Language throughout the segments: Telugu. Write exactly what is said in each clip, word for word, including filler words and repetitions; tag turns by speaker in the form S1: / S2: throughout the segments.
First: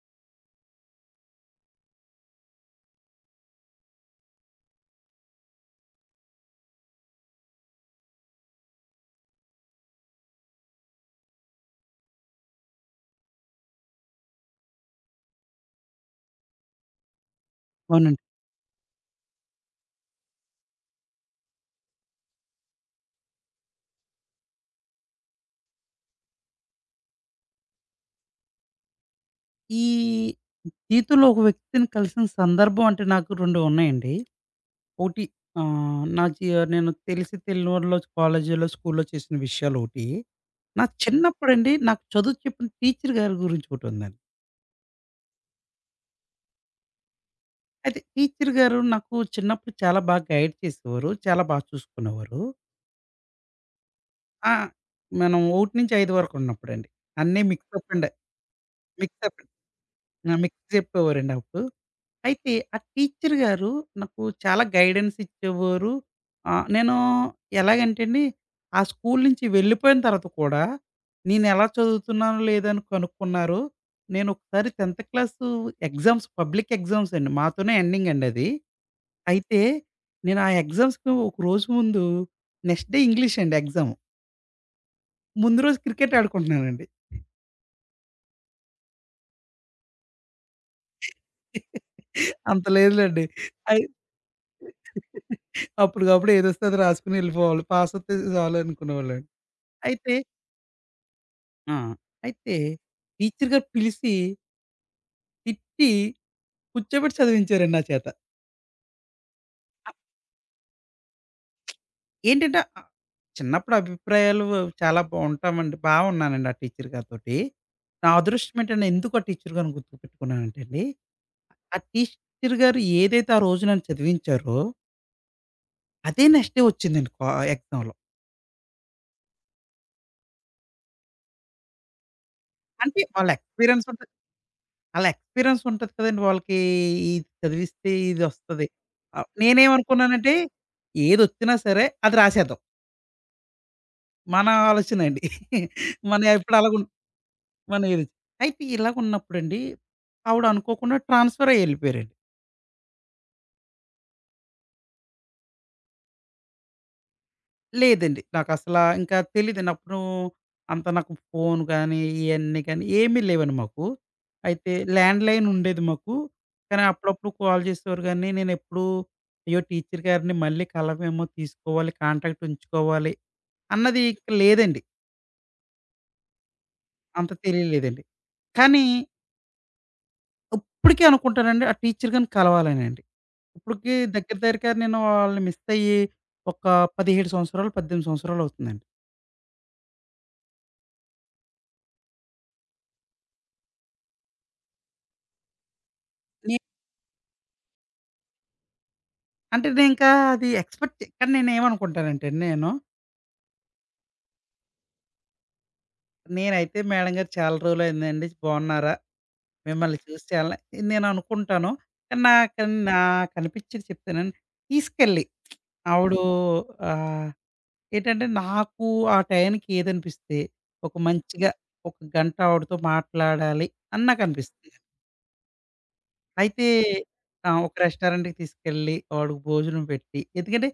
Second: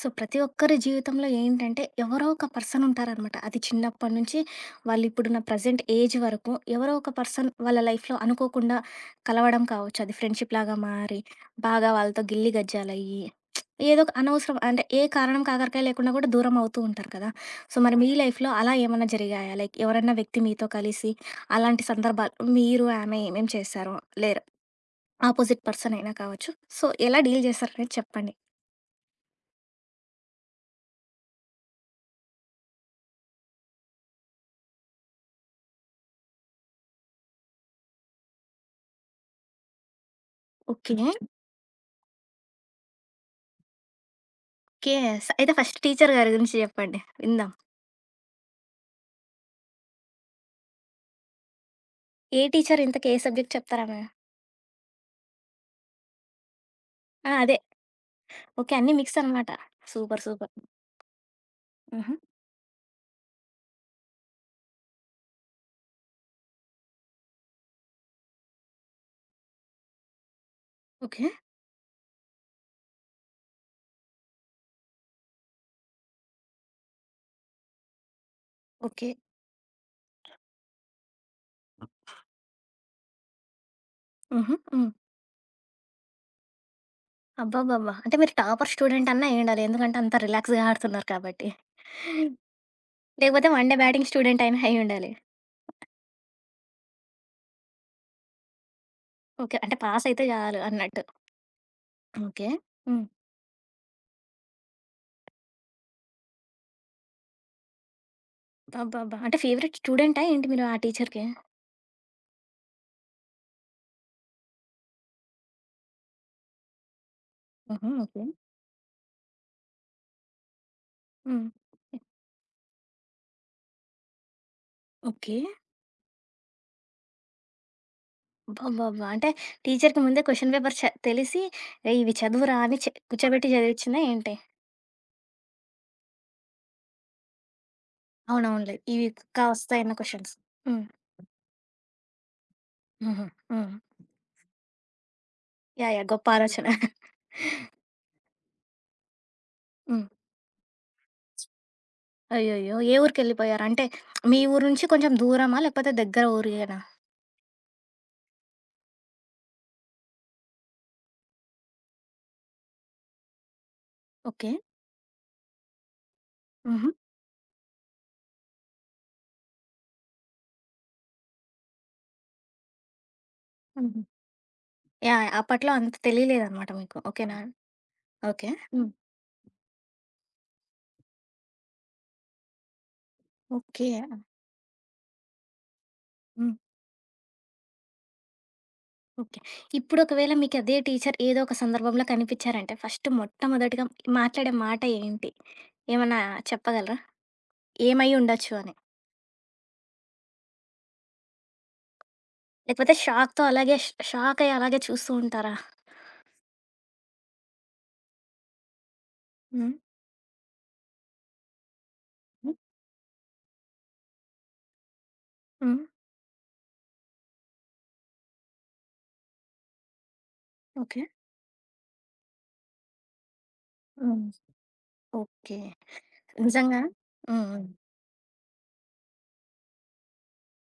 S1: సో, ప్రతి ఒక్కరి జీవితంలో ఏంటంటే, ఎవరో ఒక పర్సన్ ఉంటారనమాట. అది చిన్నప్పటి నుంచి వాళ్ళిప్పుడున్న ప్రెజెంట్ ఏజ్ వరకు ఎవరో ఒక పర్సన్ వాళ్ళ లైఫ్‌లో అనుకోకుండా కలవడం కావచ్చు. అది ఫ్రెండ్‌షిప్‌లాగా మారి, బాగా వాళ్ళతో గిల్లి గజ్జాలయ్యి, ఏదో ఒక అనవసరం అంటే ఏ కారణం కాకరకాయ లేకుండా కూడా దూరం అవుతూ ఉంటారు కదా! సో, మరి మీ
S2: అవునండి.
S1: లైఫ్‌లో అలా ఏమన్నా జరిగాయా? లైక్ ఎవరన్నా వ్యక్తి మీతో కలిసి అలాంటి సందర్భాలు మీరు, ఆమె ఏమేం చేశారో లేరు ఆపోజిట్ పర్సన్ అయినా కావచ్చు. సో, ఎలా డీల్ చేశారనేది చెప్పండి.
S2: ఈ జీవితంలో ఒక వ్యక్తిని కలిసిన సందర్భం అంటే నాకు రెండు ఉన్నాయండి. ఒకటి ఆహ్, నా జీ నేను తెలిసి తెలియనోళ్ళలో కాలేజీలో, స్కూల్‌లో చేసిన విషయాలొకటి. నా
S1: ఓకే.
S2: చిన్నప్పుడండి నాకు చదువు చెప్పిన టీచర్ గారి గురించి ఒకటుందండి.
S1: యెస్, అయితే ఫస్ట్ టీచర్ గారి గురించి చెప్పండి విందాం.
S2: అయితే టీచర్ గారు నాకు చిన్నప్పుడు చాలా బాగా గైడ్ చేసేవారు. చాలా బాగా
S1: ఏ
S2: చూసుకునేవారు.
S1: టీచర్ ఇంతకి ఏ సబ్జెక్ట్ చెప్తారామె?
S2: ఆ! మనం ఒకటి నుంచి ఐదు వరకు ఉన్నప్పుడండి.
S1: ఆ!
S2: అన్నీ
S1: అదే.
S2: మిక్సప్ అండి.
S1: ఓకే, అన్నీ మిక్స్
S2: మిక్సప్
S1: అనమాట. సూపర్.
S2: ఆ!
S1: సూపర్.
S2: మిక్స్ చెప్పేవారండి అప్పుడు.
S1: హుహు.
S2: అయితే ఆ టీచర్ గారు నాకు చాలా గైడెన్స్ ఇచ్చేవారు. ఆహ్, నేను ఎలాగంటే అండి, ఆ స్కూల్ నుంచి వెళ్ళిపోయిన తర్వాత కూడా,
S1: ఓకే.
S2: నేను ఎలా చదువుతున్నానో లేదని కనుక్కున్నారు. నేను ఒకసారి 10థ్ క్లాసు ఎగ్జామ్స్, పబ్లిక్ ఎగ్జామ్స్ అండి. మాతోనే ఎండింగ్ అండి అది.
S1: ఓకే.
S2: అయితే నేను ఆ ఎగ్జామ్స్‌కి ఒక రోజు ముందు, నెక్స్ట్ డే ఇంగ్లీష్ అండి ఎగ్జామ్.
S1: హుహు. హ్మ్.
S2: ముందు రోజు క్రికెట్ ఆడుకుంటున్నానండి.
S1: అబ్బబ్బబ్బా! అంటే మీరు టాపర్ స్టూడెంట్ అన్నా అయ్యుండాలి. ఎందుకంటే అంత రిలాక్స్‌గా ఆడుతున్నారు కాబట్టి.
S2: అంత లేదులెండి.
S1: లేకపోతే వన్ డే
S2: అయి
S1: బ్యాటింగ్ స్టూడెంట్ అయినా అయ్యుండాలి.
S2: అప్పటికప్పుడు ఏదొస్తే అది రాసుకొని వెళ్ళిపోవాలి. పాసొత్తే చాలు అనుకునేవాళ్ళండి.
S1: ఓకే, అంటే పాస్
S2: అయితే
S1: అయితే చాలు అన్నట్టు.
S2: ఆ!
S1: ఓకే.
S2: అయితే
S1: హ్మ్.
S2: టీచర్ గారు పిలిసి, తిట్టి, కూర్చోబెట్టి చదివించారండి నా చేత.
S1: అబ్బబ్బా! అంటే ఫేవరెట్ స్టూడెంటా ఏంటి మీరు ఆ టీచర్‌కి?
S2: ఏంటంటే ఆహ్, చిన్నప్పుడు అభిప్రాయాలు చాలా బా ఉంటామండి. బా ఉన్నానండి ఆ టీచర్ గారితోటి.
S1: హుహు.
S2: నా
S1: ఓకే.
S2: అదృష్టం ఏంటంటే ఎందుకు ఆ టీచర్ గారిని గుర్తుపెట్టుకున్నానంటే అండి,
S1: హ్మ్.
S2: ఆ టీచర్ గారు ఏదైతే ఆ రోజు నన్ను చదివించారో,
S1: ఓకే.
S2: అదే నెక్స్ట్ డే వచ్చిందండి కా ఎగ్జామ్‌లో.
S1: అబ్బబ్బబ్బా! అంటే టీచర్‌కి ముందే క్వెషన్ పేపర్ చ తెలిసి "ఏయ్! ఇవి చదువురా" అని చె
S2: అంటే వాళ్ళ
S1: కూర్చోబెట్టి
S2: ఎక్స్పీరియన్స్
S1: చదివిచ్చిందా
S2: ఉంటది
S1: ఏంటి?
S2: ఆళ్ళ ఎక్స్‌పీరియన్స్ ఉంటది కదండీ వాళ్ళకి. ఇది చదివిస్తే ఇదొస్తది.
S1: అవునవునులే, ఇవి
S2: ఆహ్,
S1: పక్కా వస్తాయన్న క్వెషన్స్.
S2: నేనేమనుకున్నానంటే
S1: హ్మ్.
S2: ఏదొచ్చినా సరే అది రాసేద్దాం.
S1: హుహు. హ్మ్.
S2: మన ఆలోచనండి.
S1: యాహ్! యాహ్!
S2: మన
S1: గొప్ప
S2: ఎప్పుడు
S1: ఆలోచన.
S2: అలాగుం మన ఏది అయితే ఇలాగున్నప్పుడండి
S1: హ్మ్.
S2: ఆవిడ అనుకోకుండా ట్రాన్స్‌ఫర్ అయ్యి ఎళ్ళిపోయారండి.
S1: అయ్యయ్యో! ఏ ఊరికెళ్ళిపోయారు? అంటే మీ ఊరు నుంచి కొంచెం దూరమా? లేకపోతే దగ్గర ఊరేనా?
S2: లేదండి. నాకసలా ఇంకా తెలీదండి. అప్పుడు అంత నాకు ఫోను గానీ, ఇయన్నీ కానీ ఏమీ లేవండి మాకు.
S1: ఓకే.
S2: అయితే ల్యాండ్‌లైన్ ఉండేది మాకు. కానీ
S1: హుహు.
S2: అప్పుడప్పుడు కాల్ చేసేవారు గానీ, నేనెప్పుడూ అయ్యో! టీచర్ గారిని మళ్ళీ కలవేమో, తీసుకోవాలి, కాంటాక్ట్ ఉంచుకోవాలి
S1: హుహు.
S2: అన్నది ఇక లేదండి.
S1: యాహ్! యాహ్! అప్పట్లో అంత తెలియలేదనమాట మీకు.
S2: అంత
S1: ఓకేనా?
S2: తెలియలేదండి.
S1: ఓకే.
S2: కానీ
S1: హ్మ్.
S2: ఇప్పటికీ అనుకుంటానండి ఆ టీచర్ గారిని కలవాలనండి.
S1: ఓకే.
S2: ఇప్పటికి దగ్గర దగ్గరగా నేను వాళ్ళని మిస్ అయ్యి
S1: హ్మ్.
S2: ఒక పదిహేడు సంవత్సరాలు, పద్దెనిమిది సంవత్సరాలవుతుందండి.
S1: ఓకే. ఇప్పుడొకవేళ మీకదే టీచర్ ఏదో ఒక సందర్భంలో కనిపిచ్చారంటే, ఫస్ట్ మొట్టమొదటిగా మాట్లాడే మాట ఏంటి? ఏమన్నా చెప్పగలరా? ఏమై ఉండొచ్చు అని?
S2: అంటే నేనింకా అది ఎక్స్‌పెక్ట్ కానీ నేనేమనుకుంటానంటే అండి నేను,
S1: లేకపోతే షాక్‌తో అలాగే ష్ షాకయ్యి అలాగే చూస్తూ ఉంటారా?
S2: నేనైతే మేడం గారు చాలా రోజులయిందండి బావున్నారా?
S1: హ్మ్.
S2: మిమ్మల్ని చూసి చాలా నేననుకుంటాను. కానీ నాకు నాకనిపిచ్చేది చెప్తానండి. తీసుకెళ్ళి
S1: హ్మ్.
S2: ఆవిడు ఆహ్, ఏంటంటే నాకు ఆ టయానికి ఏదనిపిస్తే, ఒక
S1: ఓకే.
S2: మంచిగా ఒక గంట ఆవిడతో మాట్లాడాలి అని
S1: హ్మ్.
S2: నాకనిపిస్తుంది.
S1: ఓకే.
S2: అయితే
S1: నిజంగా? హ్మ్.
S2: ఆ!
S1: హ్మ్.
S2: ఒక రెస్టారెంట్‌కి తీసుకెళ్ళి వాడికి భోజనం పెట్టి ఎందుకంటే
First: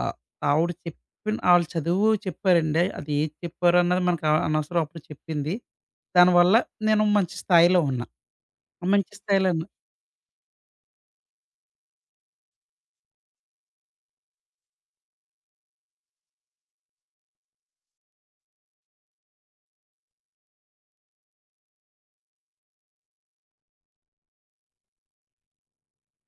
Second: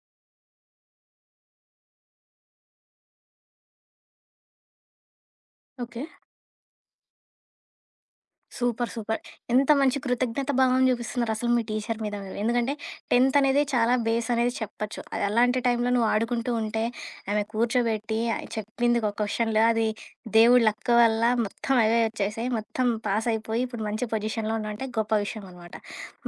S2: ఆహ్, ఆవిడ చెప్పిన ఆళ్ళు చదువు చెప్పారండి. అది ఏది చెప్పారన్నది మనకు అ అనవసరం అప్పుడు చెప్పింది.
S1: ఓకే.
S2: దానివల్ల నేను మంచి స్థాయిలో ఉన్నా.
S1: సూపర్.
S2: మంచి
S1: సూపర్.
S2: స్థాయిలో ఉన్నా.
S1: ఎంత మంచి కృతజ్ఞత భావం చూపిస్తున్నారసలు మీ టీచర్ మీద మీరు. ఎందుకంటే టెన్త్ అనేది చాలా బేస్ అనేది చెప్పొచ్చు. అది అలాంటి టైంలో నువ్వు ఆడుకుంటూ ఉంటే ఆమె కూర్చోబెట్టి ఆ చెప్పింది ఒక క్వెషన్‌లో అది దేవుడి లక్ వల్ల మొత్తం అవే వచ్చేసాయి. మొత్తం పాస్ అయిపోయి ఇప్పుడు మంచి పొజిషన్‌లో ఉన్నావంటే గొప్ప విషయం అనమాట.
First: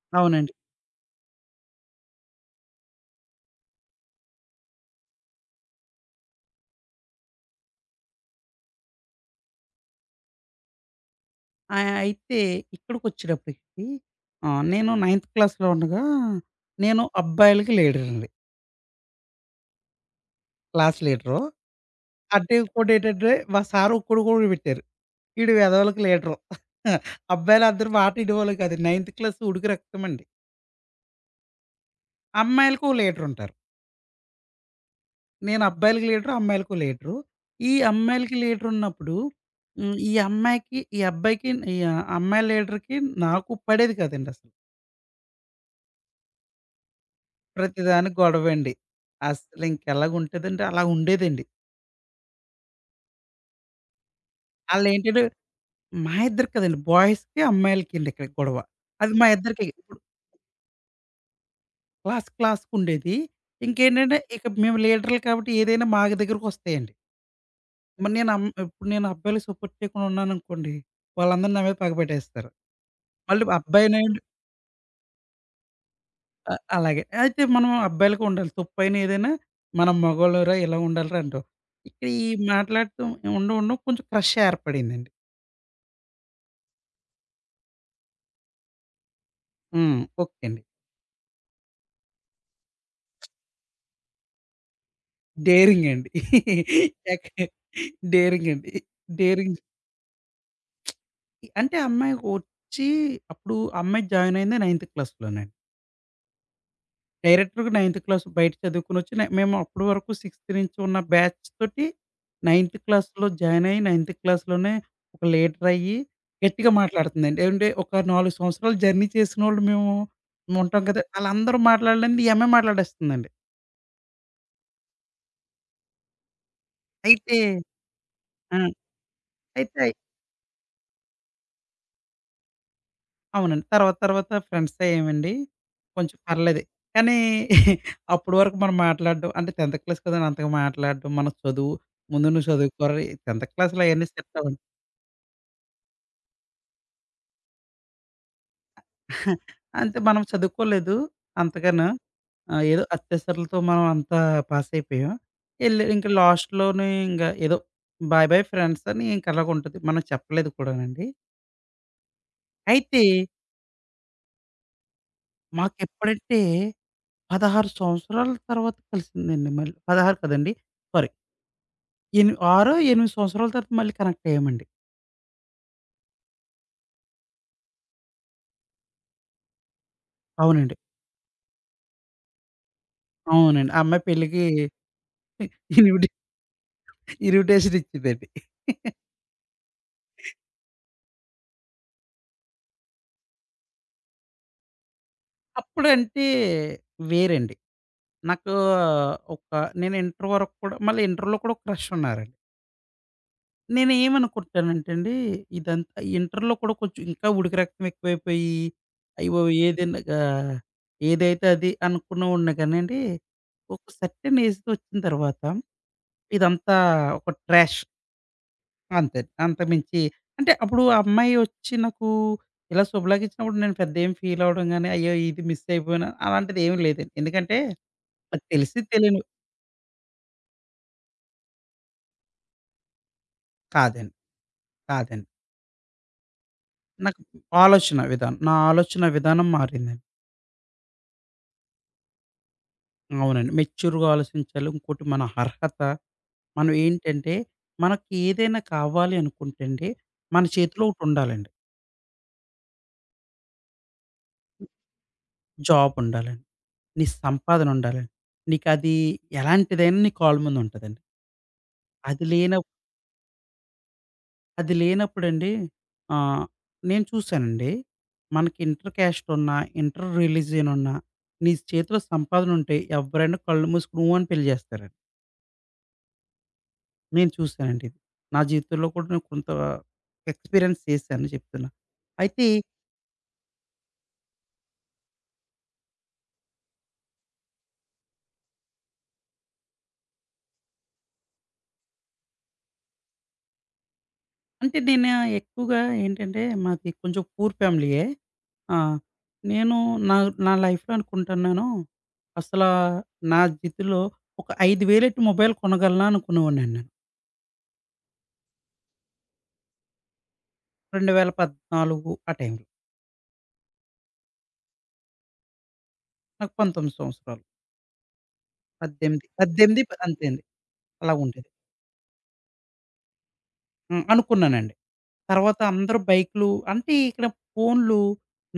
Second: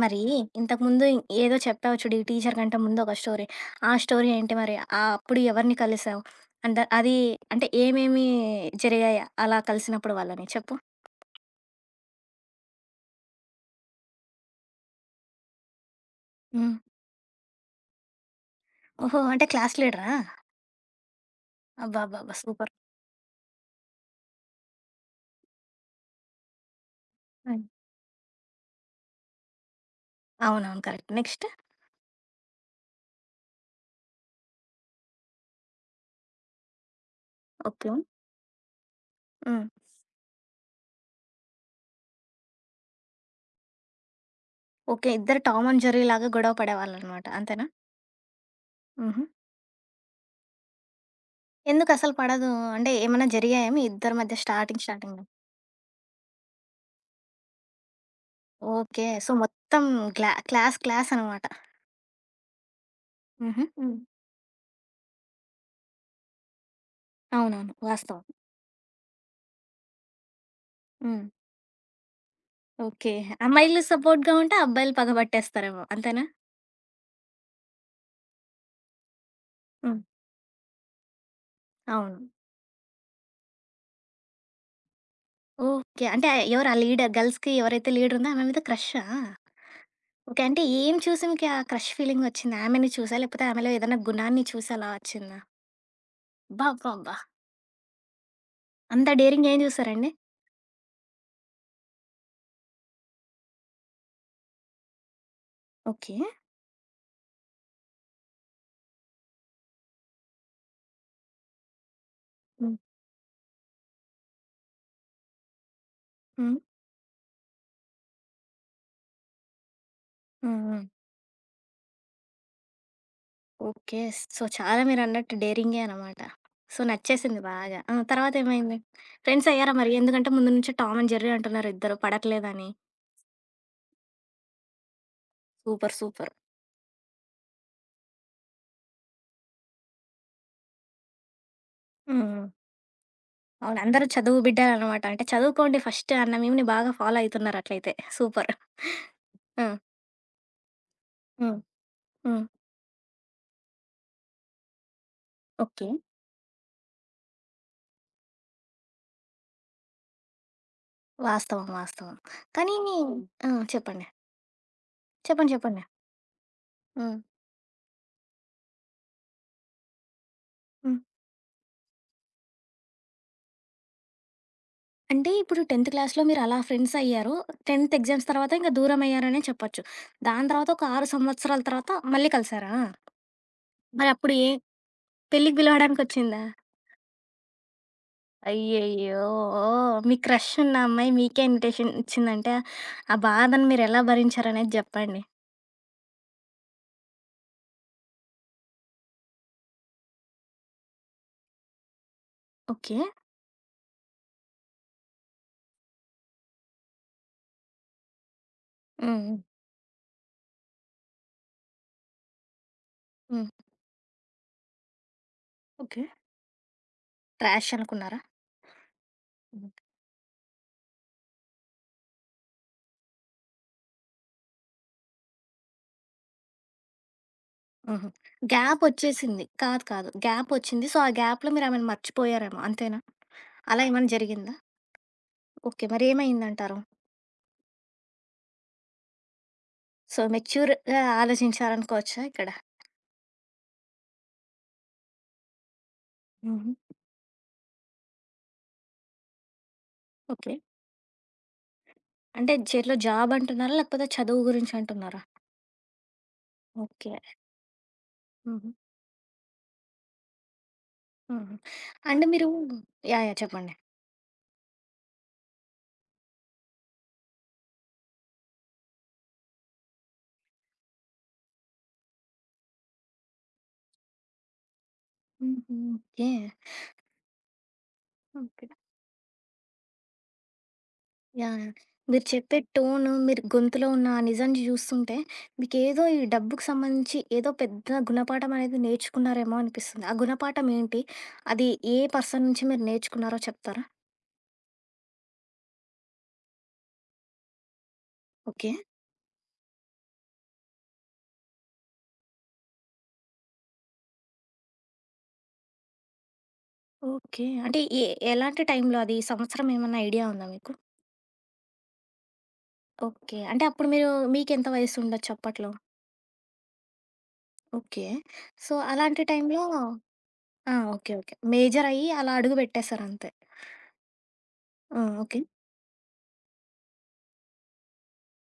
S1: మరి
S2: అవునండి.
S1: ఇంతకుముందు ఇం- ఏదో చెప్పావు చూడు ఈ టీచర్ కంటే ముందు ఒక స్టోరీ. ఆ స్టోరీ ఏంటి మరి? ఆహ్, అప్పుడు ఎవరిని కలిసావు? అండ్ అది అంటే ఏమేమి జరిగాయి అలా కలిసినప్పుడు వాళ్ళని చెప్పు?
S2: ఆహ్, అయితే ఇక్కడికొచ్చేటప్పటికి ఆహ్, నేను నైన్త్ క్లాస్‌లో ఉండగా
S1: హ్మ్.
S2: నేను అబ్బాయిలకి లీడరండి.
S1: ఓహో! అంటే క్లాస్ లీడరా?
S2: Class leader.
S1: అబ్బబ్బబ్బా!
S2: అంటే
S1: సూపర్.
S2: ఇంకోటేంటంటే మా సార్ ఒక్కడు కూడా పెట్టారు. ఈడు వెధవలకి లీటరు.
S1: హ్మ్.
S2: అబ్బాయిలందరూ మాట ఇనేవాళ్ళు కాదు. నైన్త్ క్లాస్ ఉడుకు రక్తమండి.
S1: అవునవును. కరెక్ట్. నెక్స్ట్?
S2: అమ్మాయిలకో లీటరుంటారు. నేను అబ్బాయిలకి లీటరు, అమ్మాయిలకో లీటరు. ఈ
S1: ఓకే.
S2: అమ్మాయిలకి లీటరున్నప్పుడు
S1: హ్మ్.
S2: హ్మ్. ఈ అమ్మాయికి, ఈ అబ్బాయికి ఈ అమ్మాయి లీటరుకి నాకు పడేది కాదండసలు.
S1: ఓకే. ఇద్దరు టామ్ అండ్ జెర్రీ లాగా గొడవ పడేవాళ్ళనమాట. అంతేనా?
S2: ప్రతిదానికి గొడవండి.
S1: హుహు.
S2: అసలింకెలాగుంటదంటే అలా ఉండేదండి.
S1: ఎందుకసలు పడదు? అంటే ఏమన్నా జరిగాయా మీ ఇద్దరి మధ్య స్టార్టింగ్ స్టార్టింగ్‌లో?
S2: ఆళ్ళేంటంటే మా ఇద్దరికి కాదండి బాయ్స్‌కి, అమ్మాయిలకండి ఇక్కడ గొడవ.
S1: ఓకే.
S2: అది మా
S1: సో,
S2: ఇద్దరికి.
S1: మొత్తం గ్లా క్లాస్ క్లాస్ అనమాట.
S2: క్లాస్ క్లాస్‌కుండేది.
S1: హుహు. హ్మ్.
S2: ఇంకేంటంటే, ఇక మేము లీడర్లు కాబట్టి ఏదైనా మా దగ్గరికొస్తాయండి.
S1: అవునవును.
S2: మరి
S1: వాస్తవం.
S2: నేను అమ్ ఇప్పుడు నేను అబ్బాయిలకి సపోర్ట్ చేయకుండా ఉన్నాననుకోండి,
S1: హ్మ్.
S2: వాళ్ళందరూ నా మీద పగ పెట్టేస్తారు.
S1: ఓకే.
S2: మళ్ళీ
S1: అమ్మాయిలు
S2: అబ్బాయినేంటి
S1: సపోర్ట్‌గా ఉంటే అబ్బాయిలు పగబట్టేస్తారేమో. అంతేనా?
S2: అ అలాగే. అయితే మనం అబ్బాయిలకే ఉండాలి. తప్పైన ఏదైనా మనం
S1: హ్మ్.
S2: మగోళ్ళురా ఇలా ఉండాలిరా అంటాం. ఇక్కడ
S1: అవును.
S2: ఈ మాట్లాడటం ఉండ ఉండం కొంచెం క్రష్ ఏర్పడిందండి.
S1: ఓకే, అంటే ఎవరు ఆ లీడర్ గర్ల్స్‌కి ఎవరైతే లీడర్ ఉందో ఆమె మీద క్రషా?
S2: హ్మ్. ఓకే
S1: ఓకే, అంటే
S2: అండి.
S1: ఏం చూసి మీకా క్రష్ ఫీలింగ్ వచ్చింది? ఆమెని చూసా? లేకపోతే ఆమెలో ఏదైనా గుణాన్ని చూసి అలా వచ్చిందా?
S2: డేరింగ్ అండి.
S1: అబ్బబ్బబ్బా!
S2: ఎక్ డేరింగ్ అండి.
S1: అంత డేరింగ్ ఏం
S2: డేరింగ్
S1: చూసారండి?
S2: అంటే అమ్మాయి వచ్చి అప్పుడు అమ్మాయి జాయిన్ అయింది నైన్త్ క్లాస్‌లోనండి.
S1: ఓకే.
S2: డైరెక్ట్‌గా నైన్త్ క్లాస్ బయట చదువుకొనొచ్చి నే మేము అప్పటి వరకు సిక్స్త్ నుంచి ఉన్న బ్యాచ్ తోటి
S1: హ్మ్.
S2: నైన్త్ క్లాస్‌లో జాయిన్ అయ్యి, నైన్త్ క్లాస్‌లోనే ఒక లీడర్ అయ్యి
S1: హ్మ్.
S2: గట్టిగా మాట్లాడుతుందండి. ఏంటే ఒక నాలుగు సంవత్సరాలు జర్నీ చేసినోళ్ళు మేము
S1: హ్మ్. హ్మ్.
S2: ఉంటాం కదా! ఆళ్ళందరూ మాట్లాడలేనిది ఈమె మాట్లాడేస్తుందండి.
S1: ఓకే. సో, చాలా మీరన్నట్టు డేరింగే అనమాట. సో,
S2: అయితే
S1: నచ్చేసింది బాగా. ఆ!
S2: ఆ!
S1: తర్వాతేమైంది? ఫ్రెండ్స్ అయ్యారా
S2: అయితే
S1: మరి? ఎందుకంటే ముందు నుంచి టామ్ అండ్ జెర్రీ అంటున్నారు ఇద్దరు పడట్లేదని.
S2: అవునండి. తర్వాత తర్వాత ఫ్రెండ్స్ అయ్యామండి.
S1: సూపర్.
S2: కొంచెం
S1: సూపర్.
S2: పర్లేదు. కానీ అప్పటి వరకు మనం మాట్లాడడం అంటే 10థ్ క్లాస్ కదండీ! అంతగా మాట్లాడడం, మన చదువు ముందు
S1: హ్మ్.
S2: నువ్వు చదువుకోవాలి 10థ్
S1: అవును,
S2: క్లాస్‌లో
S1: అందరూ
S2: అయన్నీ సెట్
S1: చదువు
S2: అవ్వవు.
S1: బిడ్డలనమాట. అంటే చదువుకోండి ఫస్ట్ అన్న మీమ్‌ని బాగా ఫాలో అయితున్నారు అట్లయితే. సూపర్. ఆ!
S2: అంటే మనం చదువుకోలేదు
S1: హ్మ్.
S2: అంతగాను.
S1: హ్మ్.
S2: ఆహ్, ఏదో అత్యవసరాలతో మనం అంతా పాస్ అయిపోయాం. ఎళ్ళి
S1: ఓకే.
S2: ఇంక లాస్ట్‌లోనే ఇంగ ఏదో బాయ్ బాయ్ ఫ్రెండ్స్ అని ఇంక అలాగుంటది. మనం చెప్పలేదు కూడానండి.
S1: వాస్తవం. వాస్తవం. కానీ
S2: అయితే
S1: ఆ! చెప్పండి. చెప్పండి. చెప్పండి.
S2: మాకెప్పుడంటే
S1: హ్మ్.
S2: పదహారు సంవత్సరాల తర్వాత కలిసిందండి మళ్ళీ. పదహారు కాదండి.
S1: హ్మ్.
S2: సారీ ఎని ఆరో, ఎనిమిది సంవత్సరాల తర్వాత మళ్ళీ కనెక్ట్ అయ్యామండి.
S1: అంటే ఇప్పుడు టెన్త్ క్లాస్‌లో మీరు అలా ఫ్రెండ్స్ అయ్యారు. టెన్త్ ఎగ్జామ్స్ తర్వాత ఇంక దూరం అయ్యారనే చెప్పొచ్చు. దాని తర్వాత
S2: అవునండి.
S1: ఒక ఆరు సంవత్సరాల తర్వాత మళ్ళీ కలిసారా?
S2: అవునండి. ఆ అమ్మాయి
S1: మరి అప్పుడు
S2: పెళ్ళికి
S1: ఏ పెళ్ళికి
S2: ఇన్వి‌టె
S1: పిలవడానికొచ్చిందా?
S2: ఇన్విటేషన్ ఇచ్చిందండి.
S1: అయ్యయ్యో! మీ క్రష్ ఉన్న అమ్మాయి మీకే ఇన్విటేషన్ ఇచ్చిందంటే, ఆ బాధను మీరెలా భరించారనేది జెప్పండి.
S2: అప్పుడంటే వేరండి. నాకు ఒక నేను ఇంటర్ వరకు కూడా మళ్ళీ ఇంటర్‌లో కూడా ఒక క్రష్ ఉన్నారండి.
S1: ఓకే.
S2: నేనేమనుకుంటానంటే అండి, ఇదంతా ఇంటర్‌లో కూడా కొంచెం ఇంకా ఉడికి రక్తం ఎక్కువైపోయి,
S1: హ్మ్. హ్మ్.
S2: అయ్యో! ఏదైనా గా ఏదైతే అది అనుకున్న ఉన్నా కానండి,
S1: హ్మ్.
S2: ఒక సర్టెన్ ఏజ్‌కి వచ్చిన తర్వాత
S1: ఓకే.
S2: ఇదంతా ఒక
S1: ట్రాష్
S2: ట్రాష్
S1: అనుకున్నారా?
S2: అంతే.
S1: హ్మ్.
S2: అంతకుమించి అంటే అప్పుడు ఆ అమ్మాయి వచ్చి నాకు ఇలా శుభలాకిచ్చినప్పుడు నేను పెద్ద ఏం ఫీల్ అవ్వడం గాని, అయ్యో! ఇది మిస్ అయిపోయాను అలాంటిది ఏమి లేదండి. ఎందుకంటే,
S1: హుహు.
S2: నాకు తెలిసి
S1: గ్యాప్
S2: తెలియని
S1: ఒచ్చేసింది. కాదు, కాదు. గ్యాప్ ఒచ్చింది. సో, ఆ గ్యాప్‌లో మీరు ఆమెను మర్చిపోయారేమో అంతేనా? అలా ఏమైనా
S2: కాదండి.
S1: జరిగిందా?
S2: కాదండి.
S1: ఓకే, మరేమైందంటారు?
S2: నాకు ఆలోచన విధానం. నా ఆలోచన విధానం మారిందండి.
S1: సో, మెచ్యూర్‌గా ఆలోచించారనుకోవచ్చా ఇక్కడ?
S2: అవునండి. మెచ్యూర్‌గా ఆలోచించాలి. ఇంకోటి మన అర్హత, మనం
S1: హుహు.
S2: ఏంటంటే మనకి ఏదైనా కావాలి అనుకుంటే అండి, మన
S1: ఓకే,
S2: చేతిలో ఒకటుండాలండి.
S1: అంటే చేతిలో జాబ్ అంటున్నారా? లేకపోతే చదువు గురించి అంటున్నారా?
S2: జాబ్ ఉండాలండి. నీ
S1: ఓకే.
S2: సంపాదన ఉండాలండి.
S1: హుహు.
S2: నీకది ఎలాంటిదైనా నీ కాళ్ళ మీద ఉంటదండి.
S1: హుహు. హుహు. అండ్
S2: అది
S1: మీరు
S2: లేన
S1: యాహ్! యాహ్! చెప్పండి.
S2: అది లేనప్పుడండి ఆహ్, నేను చూసానండి. మనకి ఇంటర్ క్యాస్ట్ ఉన్నా, ఇంటర్ రిలీజియన్ ఉన్నా, నీ చేతిలో సంపాదన ఉంటే ఎవ్వరైనా కళ్ళు మూసుకొని ఊ అని పెళ్లి చేస్తారండి.
S1: హుహు. ఓకే.
S2: నేను చూసానండి. నా
S1: ఓకే.
S2: జీవితంలో కూడా నేను కొంత ఎక్స్‌పీరియన్స్ చేశాను
S1: యాహ్!
S2: చెప్తున్నా.
S1: యాహ్! మీరు
S2: అయితే
S1: చెప్పే టోను, మీరు గొంతులో ఉన్న ఆ నిజాన్ని చూస్తుంటే, మీకేదో ఈ డబ్బుకి సంబంధించి ఏదో పెద్ద గుణపాఠం అనేది నేర్చుకున్నారేమో అనిపిస్తుంది. ఆ గుణపాఠం ఏంటి? అది ఏ పర్సన్ నుంచి మీరు నేర్చుకున్నారో చెప్తారా?
S2: అంటే నేను ఎక్కువగా ఏంటంటే మాది కొంచెం పూర్ ఫ్యామిలీయే.
S1: ఓకే.
S2: ఆ! నేను నా నా లైఫ్‌లో అనుకుంటున్నాను అసలా నా జీవితంలో ఒక ఐదు వేల ఎట్టి మొబైల్ కొనగలనా అనుకునేవాడినండి నేను.
S1: ఓకే, అంటే ఎ ఎలాంటి టైంలో అది? సంవత్సరం ఏమన్నా ఐడియా ఉందా మీకు?
S2: రెండు వేల పద్నాలుగు ఆ టైంలో.
S1: ఓకే, అంటే అప్పుడు మీరు మీకెంత వయసుండొచ్చు అప్పట్లో?
S2: నాకు పందొమ్మిది సంవత్సరాలు.
S1: ఓకే. సో, అలాంటి
S2: పద్దెనిమిది
S1: టైంలో
S2: పద్దెనిమిది అంతే అండి.
S1: ఆ! ఓకే. ఓకే.
S2: అలాగుండేది.
S1: మేజరయ్యి అలా అడుగు పెట్టేసారంతే.
S2: హ్మ్. అనుకున్నానండి.
S1: హ్మ్. ఓకే.
S2: తర్వాత అందరూ బైక్‌లు అంటే ఇక్కడ ఫోన్‌లు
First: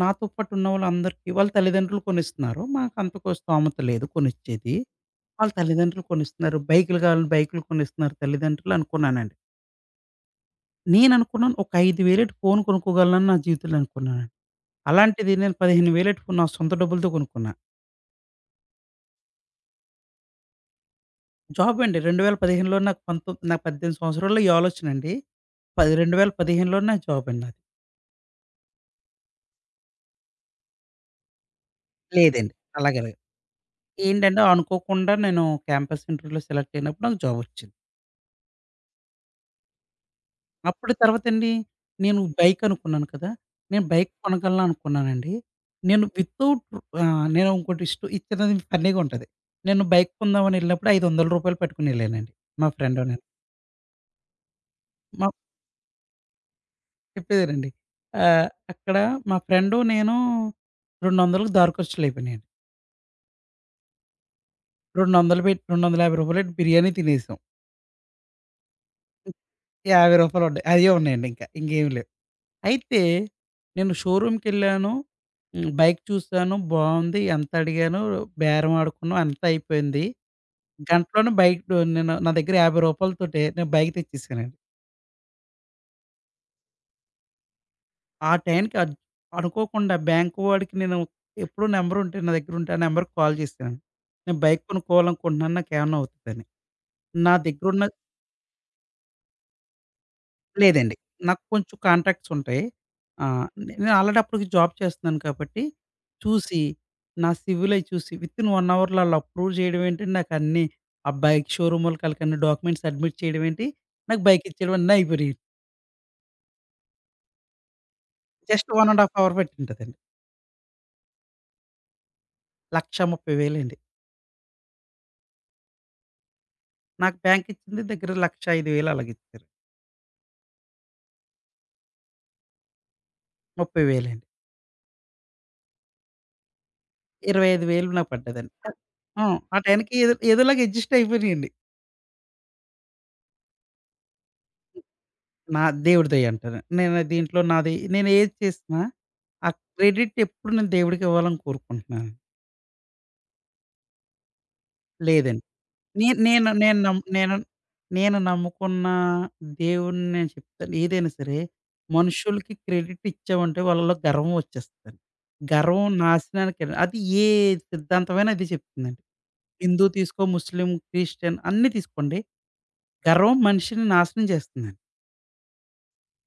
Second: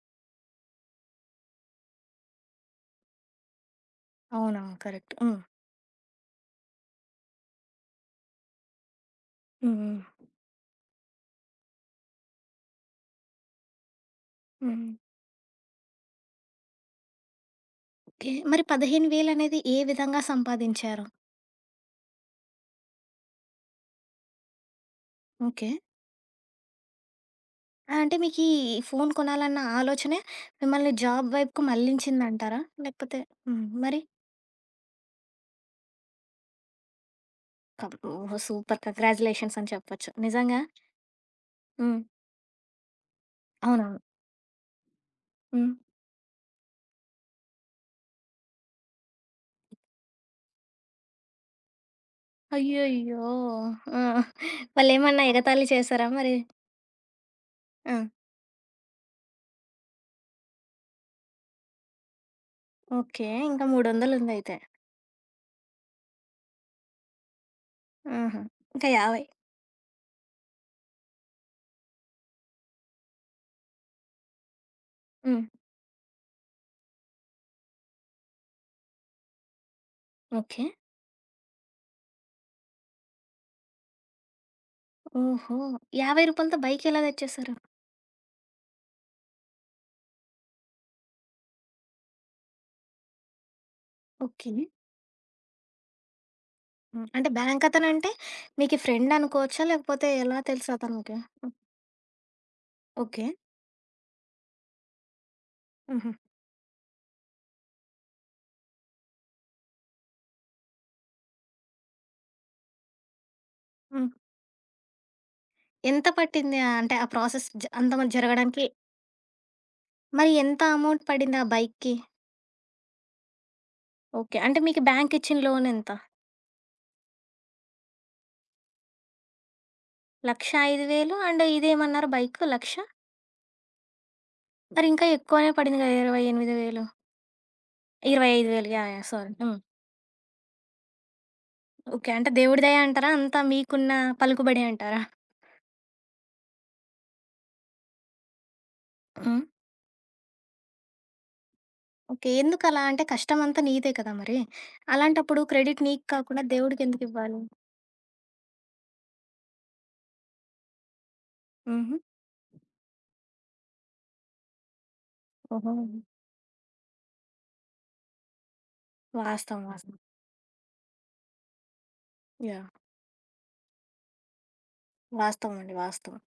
S2: నాతో పాటు ఉన్నవాళ్ళందరికీ వాళ్ళ తల్లిదండ్రులు కొనిస్తున్నారు. మాకంత కో స్తోమత లేదు కొనిచ్చేది.
S1: అవునవును. కరెక్ట్. హ్మ్.
S2: వాళ్ళ తల్లిదండ్రులు కొనిస్తున్నారు. బైకులు కావాలని బైకులు కొనిస్తున్నారు తల్లిదండ్రులు అనుకున్నానండి.
S1: హ్మ్.
S2: నేననుకున్నాను ఒక ఐదు వేల ఫోన్ కొనుక్కోగలనని నా జీవితంలో అనుకున్నానండి.
S1: హ్మ్.
S2: అలాంటిది నేను పదిహేను వేల ఫోన్ నా సొంత డబ్బులతో కొనుక్కున్నా.
S1: ఓకే. మరి పదిహేను వేల అనేది ఏ విధంగా సంపాదించారు?
S2: జాబ్ అండి 2015లో నాకు పంతో నాకు పద్దెనిమిది సంవత్సరాల్లో ఈ ఆలోచనండి.
S1: ఓకే.
S2: పది 2015లోనే నాకు జాబ్ అండి నాది.
S1: ఆ! అంటే మీకీ ఈ ఫోను కొనాలన్న ఆలోచనే మిమ్మల్ని జాబ్ వైపుకు
S2: లేదండి.
S1: మళ్ళించిందంటారా?
S2: అలాగే అలాగే.
S1: లేకపోతే హ్మ్. మరి
S2: ఏంటంటే అనుకోకుండా నేను క్యాంపస్ ఇంటర్వ్యూలో సెలెక్ట్ అయినప్పుడు నాకు జాబొచ్చింది.
S1: కబ్ ఓహో! సూపర్, కంగ్రాచ్యులేషన్స్ అని చెప్పొచ్చు. నిజంగా
S2: అప్పుడు తర్వాతండి
S1: హ్మ్.
S2: నేను బైక్ అనుకున్నాను కదా! నేను
S1: అవునవును.
S2: బైక్ కొనగలను అనుకున్నానండి.
S1: హ్మ్.
S2: నేను వితౌట్ ఆహ్, నేను ఇంకోటి ఇష్ట ఇది చిన్నది ఫన్నీగా ఉంటది. నేను బైక్ కొందామని ఎళ్ళినప్పుడు రూ. ఐదు వందలు పెట్టుకొని ఎళ్ళానండి. మా ఫ్రెండు నేను.
S1: అయ్యయ్యో! ఆ! వాళ్ళేమన్నా
S2: మా
S1: ఎగతాళి చేసారా మరి?
S2: చెప్పేదేనండి.
S1: ఆ!
S2: ఆహ్, అక్కడ మా ఫ్రెండు నేను 200కి దారి ఖర్చులయిపోయినాయండి.
S1: ఓకే. ఇంకా మూడు వందలు ఉందయితే.
S2: రెండు వందలు పెట్టి రూ. రెండు వందల యాభై పెట్టి బిర్యానీ తినేసాం.
S1: ఆహా! ఇంకా యాభై.
S2: రూ. యాభై ఉండే అయ్యే ఉన్నాయండి ఇంకా. ఇంకేమి లేవు. అయితే నేను షోరూమ్‌కెళ్ళాను.
S1: హ్మ్.
S2: హ్మ్. బైక్ చూసాను. బావుంది. ఎంత అడిగాను, బేరం ఆడుకున్నాం. అంతా అయిపోయింది.
S1: ఓకే.
S2: గంటలోనే బైక్ నేను నా దగ్గర రూ. యాభై నేను బైక్ తెచ్చేసానండి.
S1: ఓహో! రూ. 50తో బైకెలా తెచ్చేసారు?
S2: ఆ టైంకి అన్ అనుకోకుండా బ్యాంకు వాడికి నేను ఎప్పుడూ నంబర్ ఉంటే నా దగ్గర ఉంటే ఆ నంబర్‌కి కాల్ చేశాను. నేను
S1: ఓకే.
S2: బైక్ కొనుక్కోవాలనుకుంటున్నాను. నాకేమన్నా అవుతదని.
S1: హ్మ్, అంటే
S2: నా
S1: బ్యాంక్
S2: దగ్గరున్న
S1: అతనంటే మీకి ఫ్రెండ్ అనుకోవచ్చా? లేకపోతే ఎలా తెలుసు
S2: లేదండి.
S1: అతనికి?
S2: నాకు
S1: హ్మ్.
S2: కొంచెం కాంటాక్ట్స్ ఉంటాయి.
S1: ఓకే.
S2: ఆహ్, నేను ఆల్రెడీ అప్పటికి జాబ్ చేస్తున్నాను కాబట్టి,
S1: హుహు.
S2: చూసి నా సివిల్ అయి చూసి వితిన్ ఒక అవర్‌లో ఆళ్ళు అప్రూవ్ చేయడం ఏంటండి, నాకన్నీ ఆ బైక్ షోరూమోళ్ళకి ఆళ్ళకన్ని డాక్యుమెంట్స్ సబ్మిట్ చేయడం ఏంటి,
S1: హ్మ్.
S2: నాకు బైక్ ఇచ్చేయడం అన్నీ అయిపోయినాయి.
S1: ఎంత పట్టింది ఆహ్, అంటే ఆ ప్రాసెస్ జ అంత మ జరగడానికి?
S2: జస్ట్ ఒకటిన్నర ½ అవర్ పట్టింటదండి.
S1: మరి ఎంత అమౌంట్ పడింది ఆ బైక్‌కి?
S2: ఒక లక్షా,ముప్పై వేలు
S1: ఓకే, అంటే మీకు బ్యాంక్ ఇచ్చిన లోన్ ఎంత?
S2: నాకు బ్యాంక్ ఇచ్చింది దగ్గర లక్షా ఐదు వేలు అలాగ ఇచ్చారు.
S1: 1,లక్షా ఐదు వేలు అండ్ ఇదేమన్నారు బైక్ 1,ఒక లక్ష
S2: ముప్పై వేలు
S1: మరి ఇంకా ఎక్కువనే పడింది కదా! ఇరవై ఎనిమిది వేలు
S2: ఇరవై ఐదు వేలు నాకు పడ్డదండి.
S1: ఇరవై ఐదు వేలు యాహ్! యాహ్!
S2: ఆ!
S1: సారీ. హ్మ్.
S2: ఆ టయానికి ఏదో ఏదోలాగా అడ్జస్ట్ అయిపోయానండి.
S1: ఓకే, అంటే దేవుడి దయ అంటారా? అంతా మీకున్న పలుకుబడే అంటారా?
S2: నా దేవుడి దయంటారు. నేను దీంట్లో నాది నేను ఏది చేసినా, ఆ క్రెడిట్ ఎప్పుడు నేను దేవుడికి ఇవ్వాలని కోరుకుంటున్నాను.
S1: ఓకే. ఎందుకలా? అంటే కష్టమంతా నీదే కదా మరి. అలాంటప్పుడు
S2: లేదండి.
S1: క్రెడిట్ నీకు
S2: నే
S1: కాకుండా
S2: నేను నేను
S1: దేవుడికి
S2: నమ్ నేను
S1: ఎందుకివ్వాలి?
S2: నేను నమ్ముకున్న దేవుడిని నేను చెప్తాను. ఏదైనా సరే
S1: హుహు.
S2: మనుషులకి క్రెడిట్ ఇచ్చామంటే వాళ్ళలో గర్వం వచ్చేస్తదండి.
S1: ఓహో!
S2: గర్వం నాశనానికి ఎడ- అది ఏ సిద్ధాంతమైనా అదే చెప్తుందండి.
S1: వాస్తవం.
S2: హిందూ
S1: వాస్తవం.
S2: తీసుకో, ముస్లిం, క్రిస్టియన్ అన్నీ తీసుకోండి.
S1: యాహ్!
S2: గర్వం మనిషిని నాశనం చేస్తుంది.
S1: వాస్తవం అండి. వాస్తవం.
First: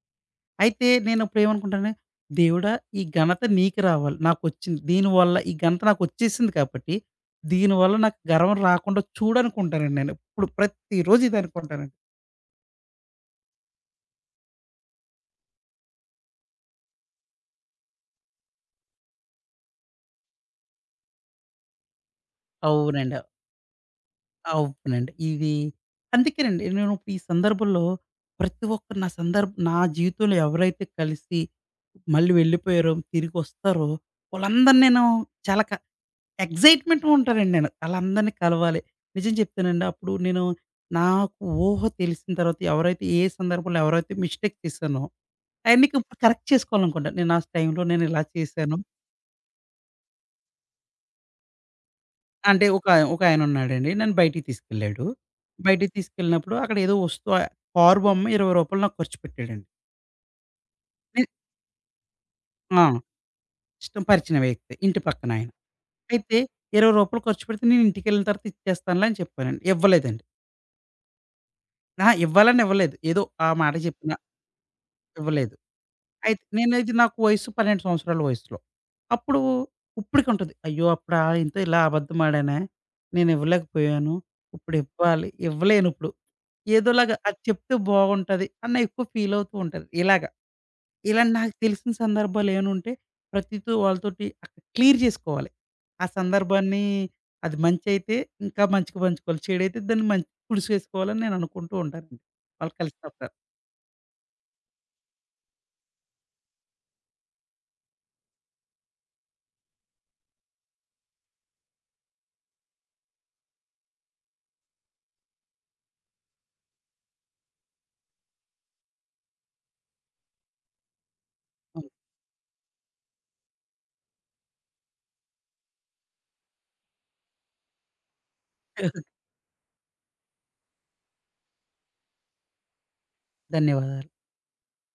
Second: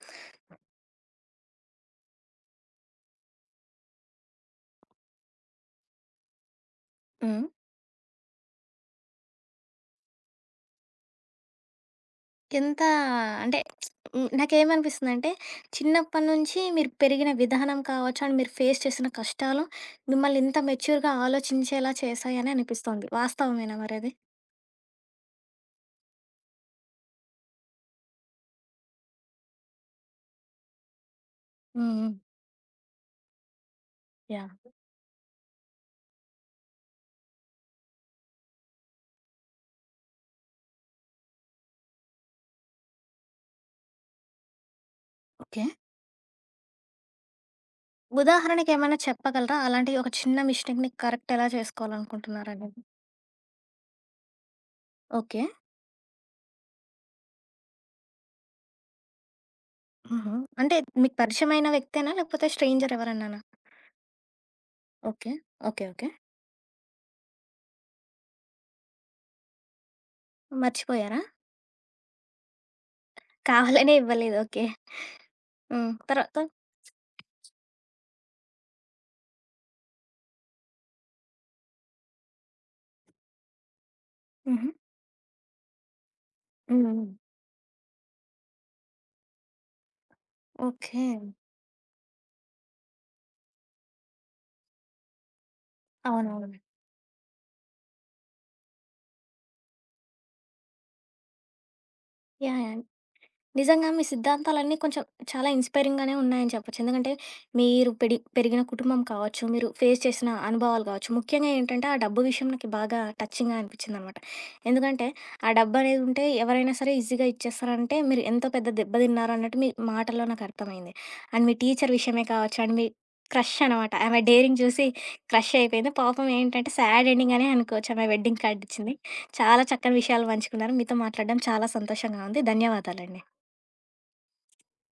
S2: అయితే నేనప్పుడు ఏమనుకుంటాను, దేవుడా! ఈ ఘనత నీకు రావాలి. నాకొచ్చింది. దీనివల్ల ఈ ఘనత నాకొచ్చేసింది కాబట్టి,
S1: హ్మ్.
S2: దీనివల్ల నాకు గర్వం రాకుండా చూడనుకుంటానండి నేను. ఇప్పుడు ప్రతిరోజు ఇది అనుకుంటానండి.
S1: ఎంత అంటే హ్మ్. నాకేమనిపిస్తుందంటే చిన్నప్పటి నుంచి మీరు పెరిగిన విధానం కావచ్చు, అండ్ మీరు ఫేస్ చేసిన కష్టాలు మిమ్మల్ని ఇంత మెచ్యూర్‌గా ఆలోచించేలా చేశాయని అనిపిస్తోంది.
S2: అవునండి.
S1: వాస్తవమేనా మరది?
S2: అవునండి. ఇది అందుకేనండి నేను ఇప్పుడు ఈ సందర్భంలో ప్రతి ఒక్కరు నా సందర్భ నా జీవితంలో ఎవరైతే కలిసి
S1: హ్మ్. హ్మ్.
S2: మళ్ళీ వెళ్ళిపోయారో, తిరిగొస్తారో
S1: యాహ్!
S2: వాళ్ళందరిని నేను చాలా క ఎక్సైట్‌మెంట్‌గా ఉంటానండి నేను. ఆళ్ళందరిని కలవాలి. నిజం చెప్తానండి. అప్పుడు నేను నాకు ఊహ తెలిసిన తర్వాత ఎవరైతే ఏ సందర్భంలో ఎవరైతే మిస్టేక్ చేశానో
S1: ఓకే.
S2: ఆయన్ని ఇప్పుడు కరెక్ట్ చేసుకోవాలనుకుంటాను. నేను ఆ టైంలో నేను ఇలా చేశాను.
S1: ఉదాహరణకేమైనా చెప్పగలరా? అలాంటి ఒక చిన్న మిస్టేక్‌ని కరెక్ట్ ఎలా
S2: అంటే
S1: చేసుకోవాలనుకుంటున్నారనేది?
S2: ఒక ఒక ఆయన ఉన్నాడండి. నన్ను బయటికి తీసుకెళ్ళాడు.
S1: ఓకే.
S2: బయటికి తీసుకెళ్ళినప్పుడు అక్కడ ఏదో వస్తువు కారు బొమ్మ రూ. ఇరవై నాకు ఖర్చు పెట్టాడండి.
S1: ఆహా! అంటే మీకు
S2: నేను
S1: పరిచయమైన వ్యక్తేనా? లేకపోతే
S2: ఆ!
S1: స్ట్రేంజర్ ఎవరన్నానా?
S2: ఇష్టం పరిచిన వ్యక్తి. ఇంటి పక్కన
S1: ఓకే.
S2: ఆయన.
S1: ఓకే. ఓకే.
S2: అయితే రూ. ఇరవై ఖర్చు పెడితే నేను ఇంటికెళ్ళిన తర్వాత ఇచ్చేస్తానులే అని చెప్పానండి. ఇవ్వలేదండి.
S1: మర్చిపోయారా?
S2: అహా! ఇవ్వాలని ఇవ్వలేదు. ఏదో ఆ మాట
S1: కావాలనే
S2: చెప్పాను.
S1: ఇవ్వలేదు. ఓకే.
S2: ఇవ్వలేదు.
S1: హ్మ్. తర్వాత?
S2: అయితే నేనైతే నాకు వయస్సు పన్నెండు సంవత్సరాల వయసులో. అప్పుడు ఇప్పటికుంటది. అయ్యో! అప్పుడా ఈయనతో ఇలా అబద్ధమాడానే, నేనివ్వలేకపోయాను.
S1: హుహు.
S2: ఇప్పుడివ్వాలి, ఇవ్వలేనిప్పుడు.
S1: హ్మ్.
S2: ఏదోలాగా అది చెప్తే బాగుంటది అని నా ఎక్కువ ఫీలవుతూ ఉంటాను. ఇలాగ.
S1: ఓకే.
S2: ఇలా నాకు తెలిసిన సందర్భాలేవన్నుంటే ప్రతితో వాళ్ళతోటి అక్కడ క్లియర్ జేసుకోవాలి. ఆ
S1: అవునవును.
S2: సందర్భాన్ని అది మంచయితే ఇంకా మంచిగా పంచుకోవాలి. చెడైతే దాన్ని మంచి పులుసేసుకోవాలని నేను అనుకుంటూ ఉంటానండి.
S1: యాహ్!
S2: వాళ్ళు
S1: యాహ్!
S2: కలిసినప్పుడు.
S1: నిజంగా మీ సిద్ధాంతాలన్నీ కొంచెం చాలా ఇన్స్పైరింగ్‌గానే ఉన్నాయని చెప్పొచ్చు. ఎందుకంటే, మీరు పెడి పెరిగిన కుటుంబం కావచ్చు, మీరు ఫేస్ చేసిన అనుభవాలు కావచ్చు, ముఖ్యంగా ఏంటంటే, ఆ డబ్బు విషయం నాకు బాగా టచింగ్‌గా అనిపించిందనమాట. ఎందుకంటే, ఆ డబ్బనేది ఉంటే ఎవరైనా సరే ఈజీగా ఇచ్చేస్తారంటే, మీరు ఎంతో పెద్ద దెబ్బ తిన్నారన్నట్టు మీ మాటల్లో నాకు అర్థమైంది. అండ్ మీ టీచర్ విషయమే కావచ్చు, అండ్ మీ క్రష్ అనమాట. ఆమె డేరింగ్ చూసి క్రష్ అయిపోయింది. పాపం ఏంటంటే, సాడ్ ఎండింగ్ అనే అనుకోవచ్చు. ఆమె వెడ్డింగ్ కార్డ్ ఇచ్చింది.
S2: అవును.
S1: చాలా చక్కని విషయాలు పంచుకున్నారు. మీతో మాట్లాడడం చాలా సంతోషంగా ఉంది. ధన్యవాదాలండి.
S2: ధన్యవాదాలు.